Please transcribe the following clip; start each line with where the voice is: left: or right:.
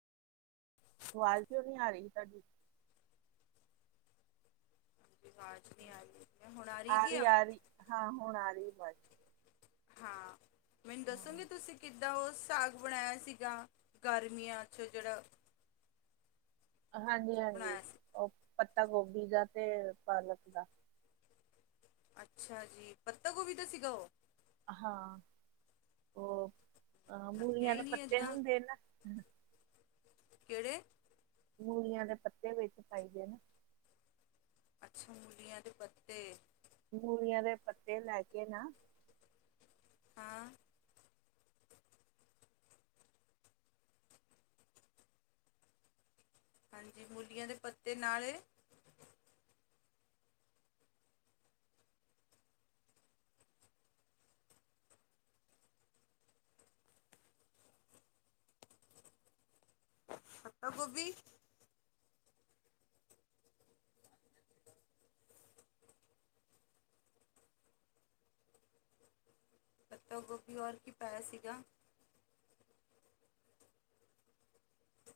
right: ਆਵਾਜ਼ ਕਿਉਂ ਨੀ ਆ ਰਹੀ ਤੁਹਾਡੀ।
left: ਹਾਂ।
right: ਆ ਰਹੀ, ਆ ਰਹੀ, ਹਾਂ ਹੁਣ ਆ ਰਹੀ ਆਵਾਜ਼।
left: ਹਾਂ, ਮੈਨੂੰ ਦੱਸੋਗੇ
right: ਹਾਂ
left: ਤੁਸੀਂ ਕਿੱ ਦਾ ਉਹ ਸਾਗ ਬਣਾਇਆ ਸੀਗਾ, ਗਰਮੀਆਂ 'ਚੋਂ ਜਿਹੜਾ
right: ਹਾਂਜੀ- ਹਾਂਜੀ,
left: ਬਣਾਇਆ ਸੀ
right: ਉਹ ਪੱਤਾ ਗੋਭੀ ਦਾ ਤੇ ਪਾਲਕ ਦਾ।
left: ਅੱਛਾ ਜੀ, ਪੱਤਾ ਗੋਭੀ ਦਾ ਸੀਗਾ ਉਹ?
right: ਹਾਂ, ਉਹ,
left: ਲੱਗਿਆ
right: ਮੂਲੀਆਂ
left: ਹੀ
right: ਦੇ
left: ਨਹੀਂ
right: ਪੱਤੇ
left: ਏਦਾਂ
right: ਹੁੰਦੇ ਨਾ।
left: ਕਿਹੜੇ?
right: ਮੂਲੀਆਂ ਦੇ ਪੱਤੇ ਵਿੱਚ ਪਾਈਦੇ ਨਾ।
left: ਅੱਛਾ, ਮੂਲੀਆਂ ਦੇ ਪੱਤੇ।
right: ਮੂਲੀਆਂ ਦੇ ਪੱਤੇ ਲੈ ਕੇ ਨਾ
left: ਹਾਂ। ਹਾਂਜੀ, ਮੂਲੀਆਂ ਦੇ ਪੱਤੇ ਨਾਲੇ ਪੱਤਾ ਗੋਭੀ ਪੱਤਾ ਗੋਭੀ, ਔਰ ਕੀ ਪਾਇਆ ਸੀਗਾ?